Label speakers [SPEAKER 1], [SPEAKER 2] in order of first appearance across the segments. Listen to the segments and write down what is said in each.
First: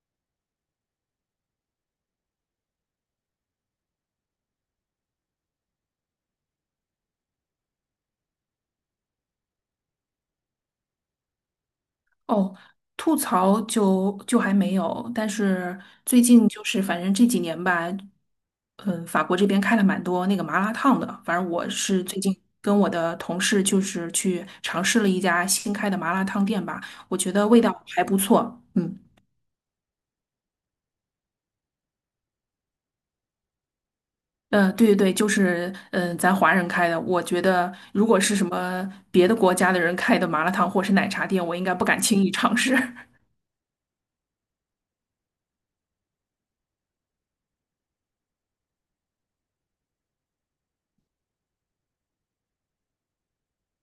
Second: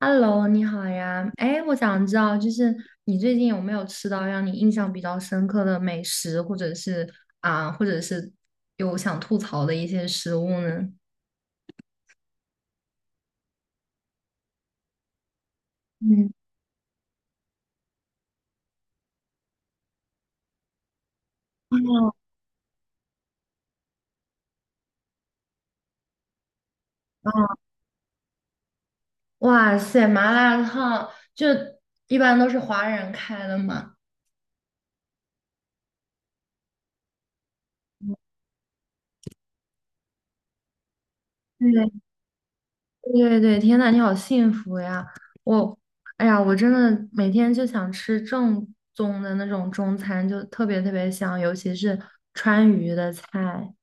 [SPEAKER 1] Hello，你好呀。哎，我想知道，就是你最近有没有吃到让你印象比较深刻的美食，或者是有想吐槽的一些食物呢？
[SPEAKER 2] 哦，吐槽就还没有，但是最
[SPEAKER 1] 嗯，
[SPEAKER 2] 近就是反正这几年吧，嗯，法国这边开了蛮多那个麻辣烫的，反正我是最近跟我的同事就是去尝试了一家新开的麻辣烫店吧，我觉得味
[SPEAKER 1] 啊，
[SPEAKER 2] 道还不错，嗯。
[SPEAKER 1] 哇塞，麻辣烫就一般都是华人开的嘛。
[SPEAKER 2] 嗯，对对对，就是咱华人开的，我觉得如果是什么别的国家的人开的麻辣烫或是奶茶店，我应该不
[SPEAKER 1] 对
[SPEAKER 2] 敢轻易尝试。
[SPEAKER 1] 对对，天呐，你好幸福呀！我，哎呀，我真的每天就想吃正宗的那种中餐，就特别特别香，尤其是川渝的菜。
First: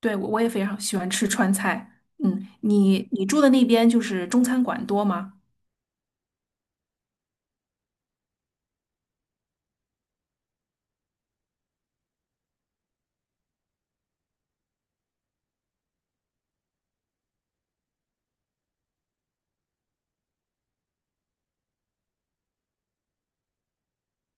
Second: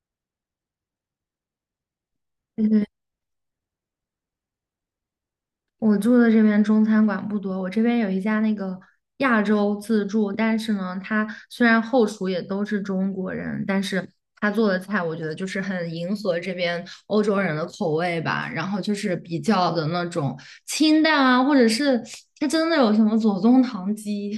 [SPEAKER 2] 对，我也非常喜欢吃川菜。嗯，你住的那边就是中餐馆多吗？
[SPEAKER 1] 我住的这边中餐馆不多，我这边有一家那个亚洲自助，但是呢，它虽然后厨也都是中国人，但是他做的菜我觉得就是很迎合这边欧洲人的口味吧，然后就是比较的那种清淡啊，或者是它真的有什么左宗棠鸡。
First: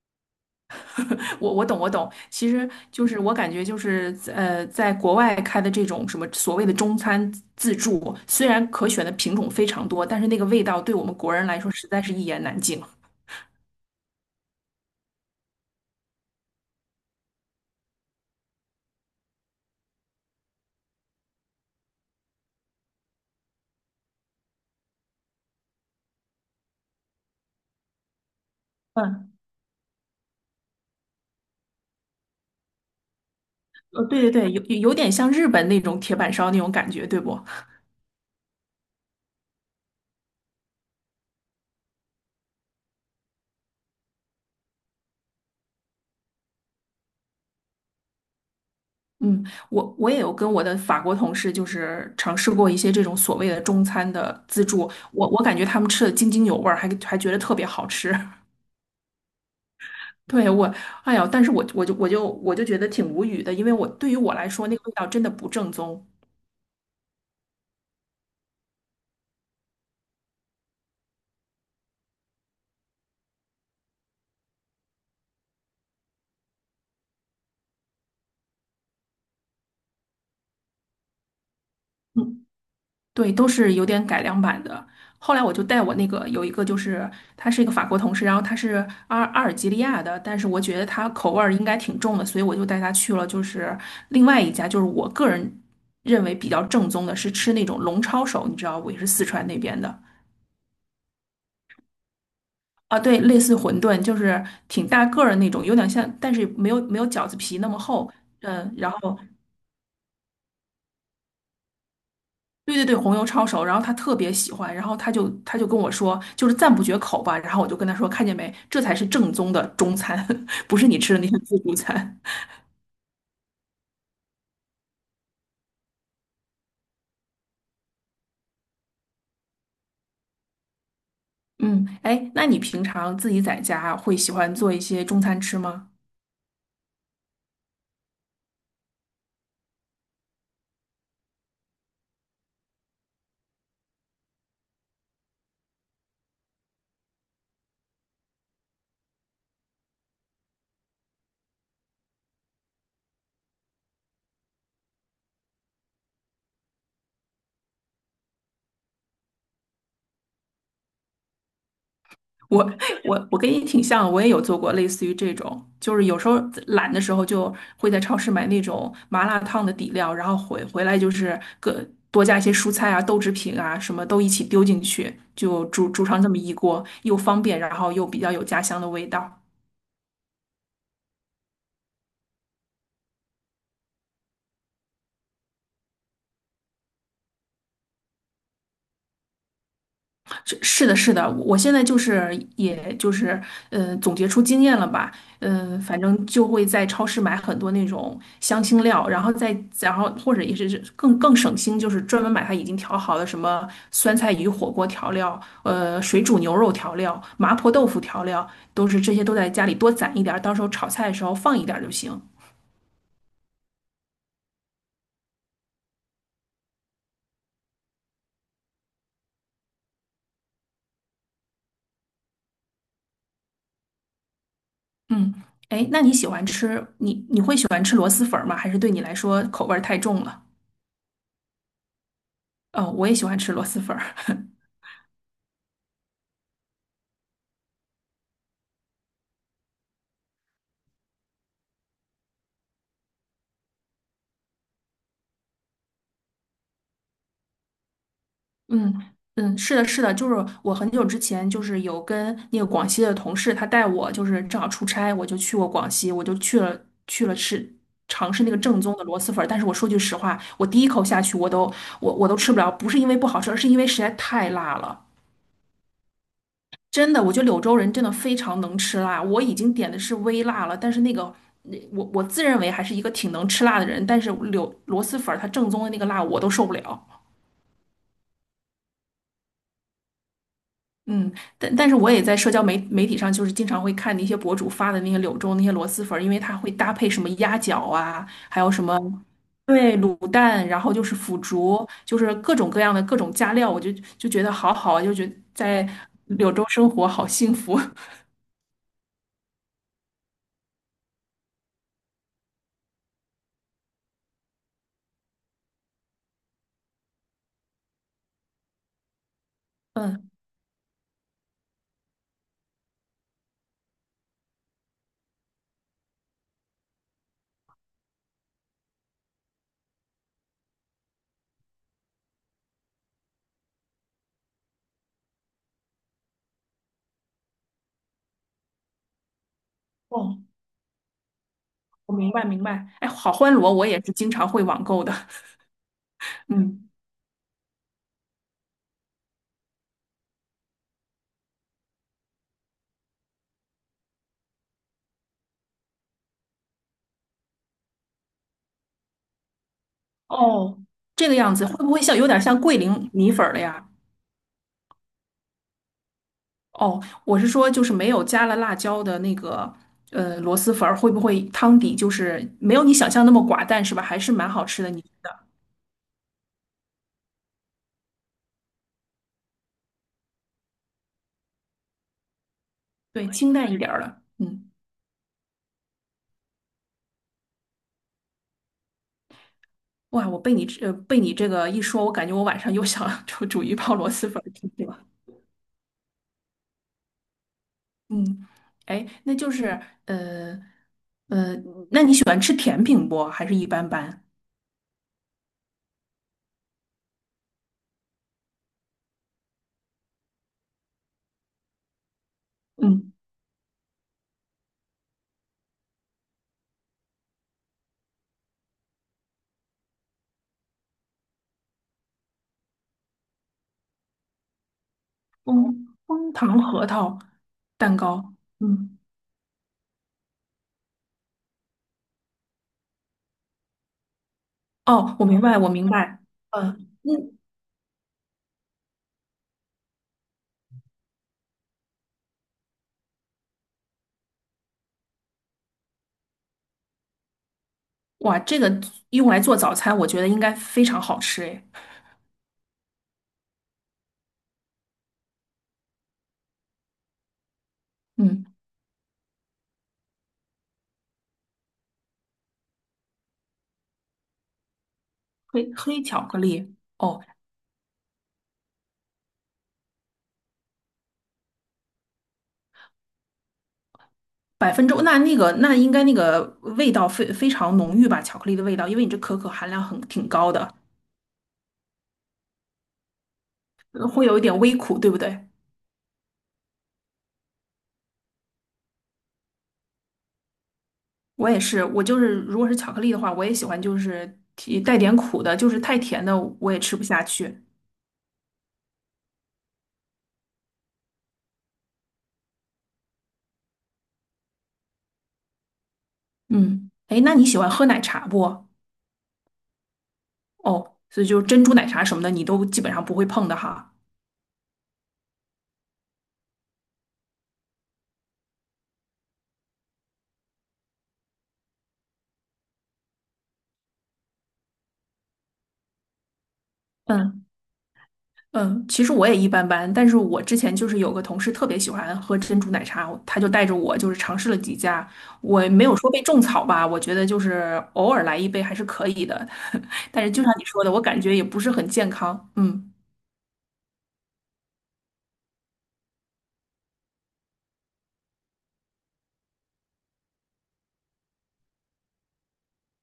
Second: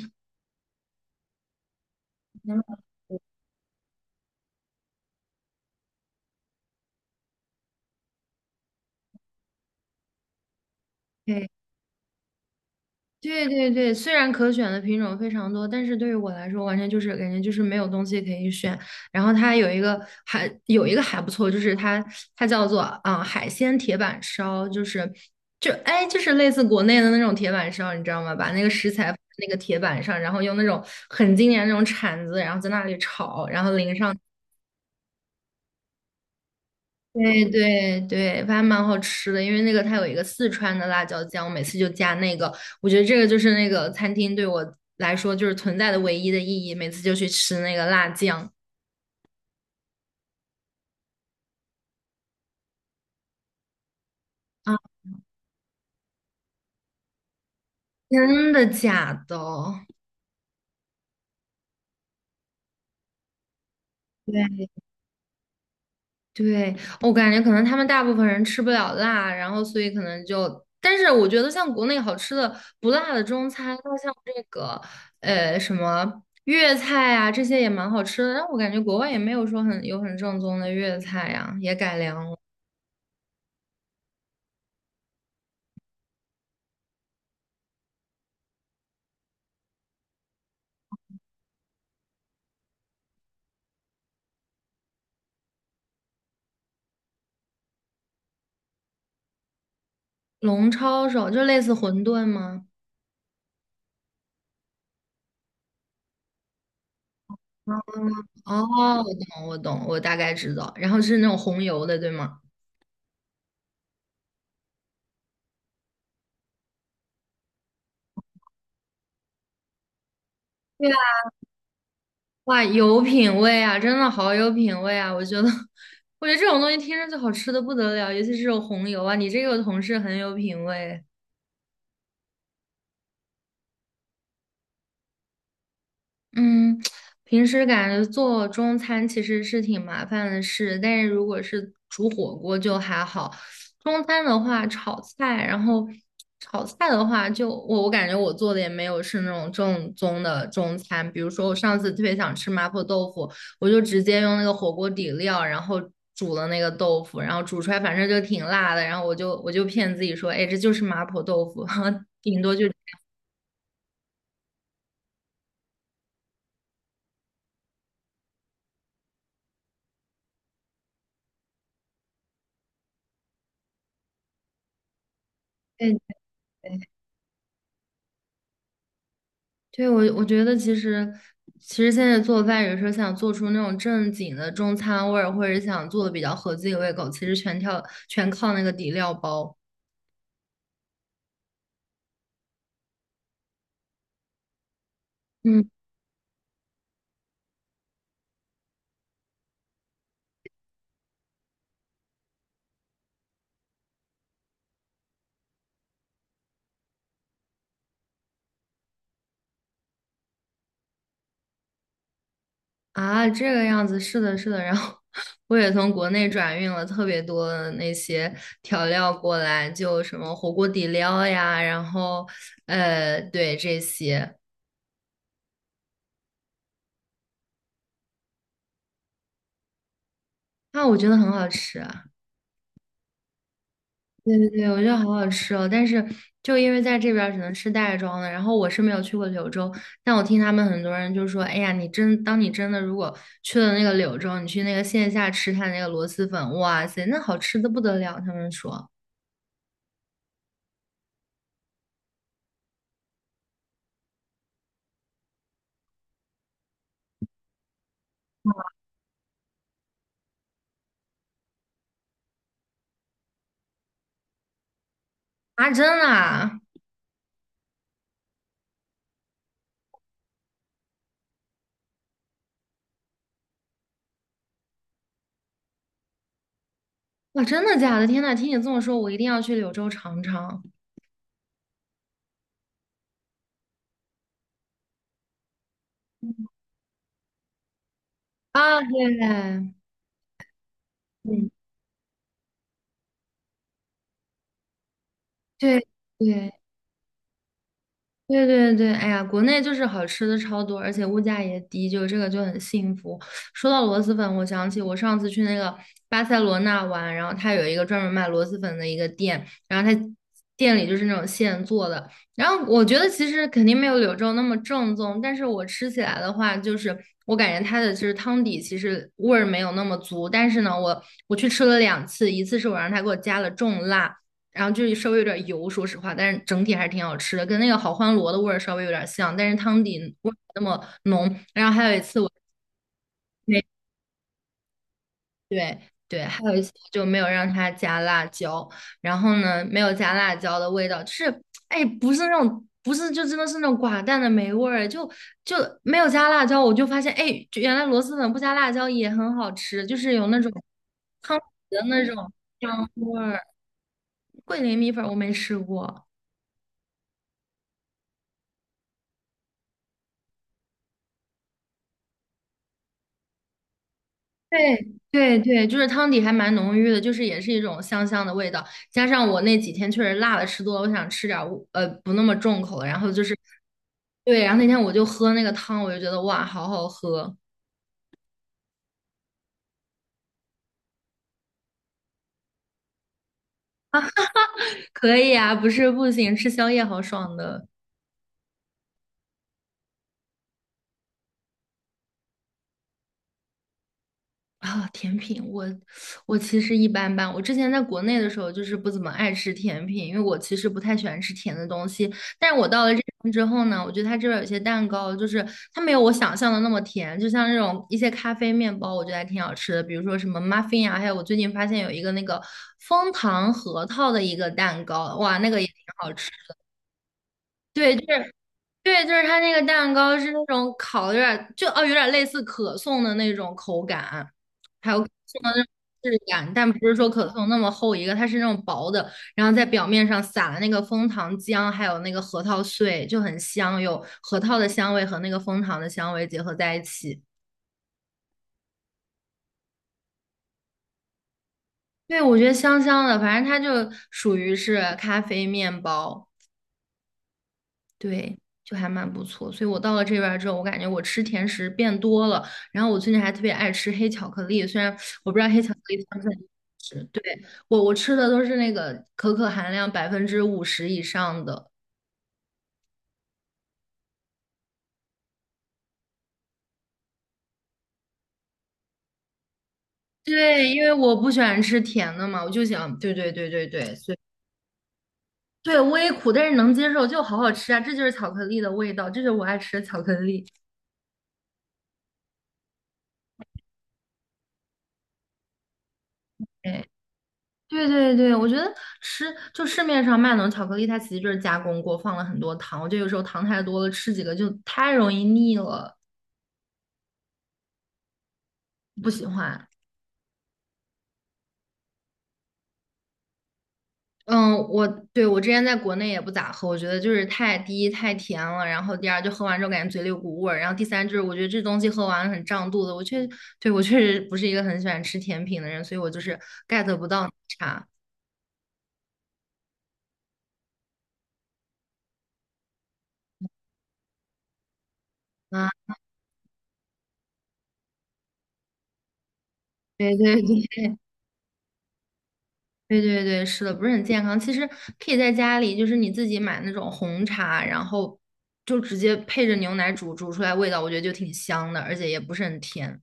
[SPEAKER 2] 我懂我懂，其实 就是我感觉就是在国外开的这种什么所谓的中餐自助，虽然可选的品种非常多，但是那个味道对我们国人
[SPEAKER 1] 对
[SPEAKER 2] 来说实在是一言难尽。
[SPEAKER 1] 对对对，虽然可选的品种非常多，但是对于我来说，完全就是感觉就是没有东西可以选。然后它有一个还有一个还不错，就是它叫做海鲜铁板烧，就是类似国内的那种铁板烧，你知道吗？把那个食材放在
[SPEAKER 2] 嗯，
[SPEAKER 1] 那个铁板上，然后用那种很经典的那种铲子，然后在那里炒，然后淋上。
[SPEAKER 2] 对对对，有点像日本那种铁板烧那种感觉，对不？
[SPEAKER 1] 对对对，还蛮好吃的，因为那个它有一个四川的辣椒酱，我每次就加那个。我觉得这个就是那个餐厅对我来说就是存在的唯一的意义，每次就去吃那个辣酱。
[SPEAKER 2] 嗯，我也有跟我的法国同事，就是尝试过一些这种所谓的中餐的自
[SPEAKER 1] 啊，
[SPEAKER 2] 助，我感觉他们吃的津津有味儿，还觉得特别好吃。
[SPEAKER 1] 真的假的？
[SPEAKER 2] 对，我，哎呀，但是我就觉得挺无语的，因为我对于我来说，
[SPEAKER 1] 对
[SPEAKER 2] 那个味道真的不正宗。
[SPEAKER 1] 对，我感觉可能他们大部分人吃不了辣，然后所以可能就，但是我觉得像国内好吃的不辣的中餐，那像这个什么粤菜啊这些也蛮好吃的，但我感觉国外也没有说很有很正宗的粤菜呀、也改良了。
[SPEAKER 2] 嗯。对，都是有点改良版的。后来我就带我那个有一个，就是他是一个法国同事，然后他是阿尔及利亚的，但是我觉得他口味儿应该挺重的，所以我就带他去了，就是另外一家，就是我个人认为比较正宗的，是吃那种龙抄手，你知道，我也是四川那边的
[SPEAKER 1] 龙抄手就类似馄饨吗？
[SPEAKER 2] 啊，对，类似馄饨，就是挺大个儿的那种，有点像，但是没有饺子皮那么厚，
[SPEAKER 1] 哦，
[SPEAKER 2] 嗯，然
[SPEAKER 1] 我
[SPEAKER 2] 后
[SPEAKER 1] 懂，我懂，我大概知道。然后是那种红油的，对吗？
[SPEAKER 2] 对对对，红油抄手，然后他特别喜欢，然后他就跟我说，就是赞不绝口吧。然后我就跟他说，看见没，这才是正宗的中餐，不是你吃的那些自助餐。
[SPEAKER 1] 哇，有品味啊，真的好有品味啊！我觉得，我觉得这种东西听着就好吃的不得了，尤其是这种红油啊，你这个同事很有品味。
[SPEAKER 2] 嗯，哎，那你平常自己在家会喜欢做一些中餐吃吗？
[SPEAKER 1] 嗯，平时感觉做中餐其实是挺麻烦的事，但是如果是煮火锅就还好。中餐的话，炒菜，然后炒菜的话就，我感觉我做的也没有是那种正宗的中餐。比如说，我上次特别想吃麻婆豆腐，我就直接用那个火锅底料，然后煮了那个豆腐，然后煮出来反正就挺辣的，然后我就骗自己说，哎，这就是麻婆豆腐，哈顶多
[SPEAKER 2] 我
[SPEAKER 1] 就。
[SPEAKER 2] 我跟你挺像，我也有做过类似于这种，就是有时候懒的时候就会在超市买那种麻辣烫的底料，然后回来就是各多加一些蔬菜啊、豆制品啊，什么都一起丢进去，就煮上这么一
[SPEAKER 1] 对
[SPEAKER 2] 锅，又方便，然后又比较有家乡的味道。
[SPEAKER 1] 对，我觉得其实，其实现在做饭，有时候想做出那种正经的中餐味儿，或者想做的比较合自己胃口，其实全靠那个底料包。
[SPEAKER 2] 是的，是的，我现在就是，也就是，总结出经验了吧，
[SPEAKER 1] 嗯
[SPEAKER 2] 嗯、反正就会在超市买很多那种香辛料，然后再，然后或者也是更省心，就是专门买它已经调好的什么酸菜鱼火锅调料，水煮牛肉调料、麻婆豆腐调料，都是这些都在家里多攒一点儿，到时候炒菜的时候放一点儿就行。
[SPEAKER 1] 啊，这个样子，是的，是的。然后 我也从国内转运了特别多的那些调料过来，就什么火锅底料呀，然后对这些。
[SPEAKER 2] 嗯，哎，那你喜欢吃，你会喜欢吃螺蛳粉儿吗？还是对你来说口味儿太重了？
[SPEAKER 1] 啊，我觉得很好吃。
[SPEAKER 2] 哦，我也喜欢吃螺蛳粉儿。
[SPEAKER 1] 对对对，我觉得好好吃哦，但是就因为在这边儿只能吃袋装的，然后我是没有去过柳州，但我听他们很多人就说，哎呀，你真的如果去了那个柳州，你去那个线下吃他那个螺蛳粉，哇塞，那好吃的不得了，他们说
[SPEAKER 2] 嗯嗯，是的，是的，就是我很久之前就是有跟那个广西的同事，他带我就是正好出差，我就去过广西，我就去了尝试那个正宗的螺蛳粉儿。但是我说句实话，我第一口下去我都吃不了，不是因为不好吃，而是因为实在太辣了。
[SPEAKER 1] 啊，真的啊，
[SPEAKER 2] 真的，我觉得柳州人真的非常能吃辣。我已经点的是微辣了，但是那个那我自认为还是一个挺能吃辣的人，但是柳螺蛳粉儿它正宗的那个辣我都受不了。
[SPEAKER 1] 哇，真的假的？天呐，听你这么说，我一定要去柳州尝尝。
[SPEAKER 2] 嗯，但但是我也在社交媒体上，就是经常会看那些博主发的那些柳州那些螺蛳粉儿，因为它会搭配什么鸭脚啊，还有
[SPEAKER 1] 啊！
[SPEAKER 2] 什么
[SPEAKER 1] 对，
[SPEAKER 2] 对卤蛋，然后就是腐
[SPEAKER 1] 嗯，
[SPEAKER 2] 竹，就是各种各样的各种加料，我就觉得好好啊就觉得
[SPEAKER 1] 对
[SPEAKER 2] 在柳
[SPEAKER 1] 对，
[SPEAKER 2] 州生活好幸福。
[SPEAKER 1] 对对对，哎呀，国内就是好吃的超多，而且物价也低，就这个就很幸福。说到螺蛳粉，我想起我上次去那个巴塞罗那玩，然后它有一个专门卖螺蛳粉的一个店，然后它
[SPEAKER 2] 嗯，
[SPEAKER 1] 店里就是那种现做的，然后我觉得其实肯定没有柳州那么正宗，但是我吃起来的话，就是我感觉它的就是汤底其实味儿没有那么足，但是呢，我去吃了两次，一次是我让他给我加了重辣。然后就是稍微有点油，说实话，但是整体还是挺好吃的，跟那个好欢螺的味儿稍微有点像，但是汤底味儿没
[SPEAKER 2] 哦，
[SPEAKER 1] 那么浓。然后还有一
[SPEAKER 2] 我
[SPEAKER 1] 次我
[SPEAKER 2] 明白明白。哎，好欢
[SPEAKER 1] 没
[SPEAKER 2] 螺我也是经常会网购的。
[SPEAKER 1] 对对，还 有一次我
[SPEAKER 2] 嗯，
[SPEAKER 1] 就没有让他加辣椒，然后呢没有加辣椒的味道，就是不是那种不是就真的是那种寡淡的没味儿，就没有加辣椒，我就发现哎就原来螺蛳粉不加辣椒也很好吃，就是有那种
[SPEAKER 2] 哦，这个
[SPEAKER 1] 汤底
[SPEAKER 2] 样子会
[SPEAKER 1] 的
[SPEAKER 2] 不会
[SPEAKER 1] 那
[SPEAKER 2] 像有
[SPEAKER 1] 种
[SPEAKER 2] 点像桂
[SPEAKER 1] 香
[SPEAKER 2] 林
[SPEAKER 1] 味
[SPEAKER 2] 米
[SPEAKER 1] 儿。
[SPEAKER 2] 粉儿了呀？
[SPEAKER 1] 桂林米粉我没吃过。
[SPEAKER 2] 哦，我是说，就是没有加了辣椒的那个螺蛳粉儿，会不会汤底就是没有你想象那么寡淡，是吧？还是蛮好
[SPEAKER 1] 对
[SPEAKER 2] 吃的，你觉得？
[SPEAKER 1] 对对，就是汤底还蛮浓郁的，就是也是一种香香的味道。加上我那几天确实辣的吃多了，我想吃点儿不那么重口的。然后就
[SPEAKER 2] 对，
[SPEAKER 1] 是，
[SPEAKER 2] 清淡一点儿了。
[SPEAKER 1] 对，然后那
[SPEAKER 2] 嗯，
[SPEAKER 1] 天我就喝那个汤，我就觉得哇，好好喝。
[SPEAKER 2] 哇，我被你这呃被你这个一说，我感觉我晚上又想 煮一泡螺蛳粉儿吃去 了。
[SPEAKER 1] 可以啊，不是不行，吃宵夜好爽的。
[SPEAKER 2] 嗯，哎，那就是呃呃，那你喜欢吃甜品不？还是一般般？
[SPEAKER 1] 啊，甜品，我其实一般般。我之前在国内的时候，就是不怎么爱吃甜品，因为我其实不太喜欢吃甜的东西。但是我到了这
[SPEAKER 2] 嗯，
[SPEAKER 1] 边之后呢，我觉得它这边有些蛋糕，就是它没有我想象的那么甜，就像这种一些咖啡面包，我觉得还挺好吃的，比如说什么 muffin 啊，还有我最近发现有一个那个枫糖核桃的一个蛋糕，哇，那个也挺
[SPEAKER 2] 枫
[SPEAKER 1] 好吃。
[SPEAKER 2] 枫糖核桃
[SPEAKER 1] 对，
[SPEAKER 2] 蛋
[SPEAKER 1] 就是
[SPEAKER 2] 糕。嗯，
[SPEAKER 1] 对，就是它那个蛋糕是那种烤的有点就哦，有点类似可颂的那种口感，还有可
[SPEAKER 2] 哦，我明
[SPEAKER 1] 颂的
[SPEAKER 2] 白，
[SPEAKER 1] 那种
[SPEAKER 2] 我明
[SPEAKER 1] 质
[SPEAKER 2] 白。
[SPEAKER 1] 感，但
[SPEAKER 2] 嗯
[SPEAKER 1] 不是说可
[SPEAKER 2] 嗯。
[SPEAKER 1] 颂那么厚一个，它是那种薄的，然后在表面上撒了那个枫糖浆，还有那个核桃碎，就很香，有核桃的香味和那个枫糖的香味结合在一起。
[SPEAKER 2] 哇，这个用来做早餐，我觉得应该非常好吃诶。
[SPEAKER 1] 对，我觉得香香的，反正它就属于是咖啡面包。对，
[SPEAKER 2] 嗯，
[SPEAKER 1] 就还蛮不错。所以我到了这边儿之后，我感觉我吃甜食变多了，然后我最近还特别爱吃黑巧克力，虽然我不知道黑巧
[SPEAKER 2] 黑
[SPEAKER 1] 克力
[SPEAKER 2] 黑
[SPEAKER 1] 算不
[SPEAKER 2] 巧
[SPEAKER 1] 算
[SPEAKER 2] 克
[SPEAKER 1] 甜
[SPEAKER 2] 力，
[SPEAKER 1] 食，
[SPEAKER 2] 哦，
[SPEAKER 1] 对，我吃的都是那个可可含量50%以上的。
[SPEAKER 2] 百分之那应该那个味道非常浓郁吧？巧克力的味道，因为你这可可含量很挺高的，
[SPEAKER 1] 对，因为我不喜欢吃甜的嘛，我就想，对对对对对，所以
[SPEAKER 2] 会有一点微苦，对不对？
[SPEAKER 1] 对微苦，但是能接受，就好好吃啊，这就是巧克力的味道，这就是我爱吃的巧克力。
[SPEAKER 2] 我也是，我就是如果是巧克力的话，我也喜欢就是提带点苦的，就是太甜的我也
[SPEAKER 1] 对。
[SPEAKER 2] 吃不下去。
[SPEAKER 1] 对对对，我觉得吃就市面上卖那种巧克力，它其实就是加工过，放了很多糖。我觉得有时候糖太多了，吃几个就太容易腻了，
[SPEAKER 2] 嗯，哎，那你喜欢喝奶茶不？
[SPEAKER 1] 不喜欢。
[SPEAKER 2] 哦，所以就是珍珠奶茶什么的，你都基本上不会碰的哈。
[SPEAKER 1] 嗯，对我之前在国内也不咋喝，我觉得就是太第一太甜了，然后第二就喝完之后感觉嘴里有股味儿，然后第三就是我觉得这东西喝完了很胀肚子。对我确实不是一个很喜欢吃甜品的人，所以我就是 get 不到奶
[SPEAKER 2] 嗯。
[SPEAKER 1] 茶。
[SPEAKER 2] 嗯，其实我也一般般，但是我之前就是有个同事特别喜欢喝珍珠奶茶，他就带着我就是尝试了几家，我
[SPEAKER 1] 啊，
[SPEAKER 2] 没有说被种草吧，我觉得就是偶尔来一杯还是可以的，
[SPEAKER 1] 对
[SPEAKER 2] 但是
[SPEAKER 1] 对
[SPEAKER 2] 就像
[SPEAKER 1] 对，
[SPEAKER 2] 你说的，我感觉也不是很健康。嗯
[SPEAKER 1] 对对对，是的，不是很健康。其实可以在家里，就是你自己买那种红茶，然后就直接配着牛奶煮，煮出来味道我觉得就挺香的，而且也不是很甜。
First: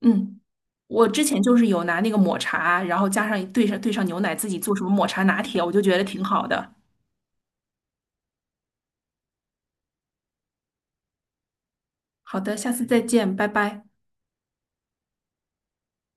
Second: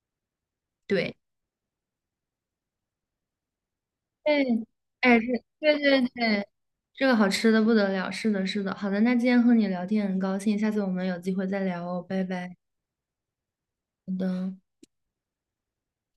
[SPEAKER 2] 嗯，我
[SPEAKER 1] 对，
[SPEAKER 2] 之前就是有拿那个抹茶，然后加上兑上牛奶，自己
[SPEAKER 1] 对，
[SPEAKER 2] 做什么抹
[SPEAKER 1] 哎，
[SPEAKER 2] 茶
[SPEAKER 1] 是，
[SPEAKER 2] 拿铁，我
[SPEAKER 1] 对
[SPEAKER 2] 就觉
[SPEAKER 1] 对
[SPEAKER 2] 得挺好
[SPEAKER 1] 对，
[SPEAKER 2] 的。
[SPEAKER 1] 这个好吃的不得了。是的，是的。好的，那今天和你聊天很高兴，下次我们有机会再聊哦，拜
[SPEAKER 2] 好
[SPEAKER 1] 拜。
[SPEAKER 2] 的，下次再见，拜拜。
[SPEAKER 1] 好的。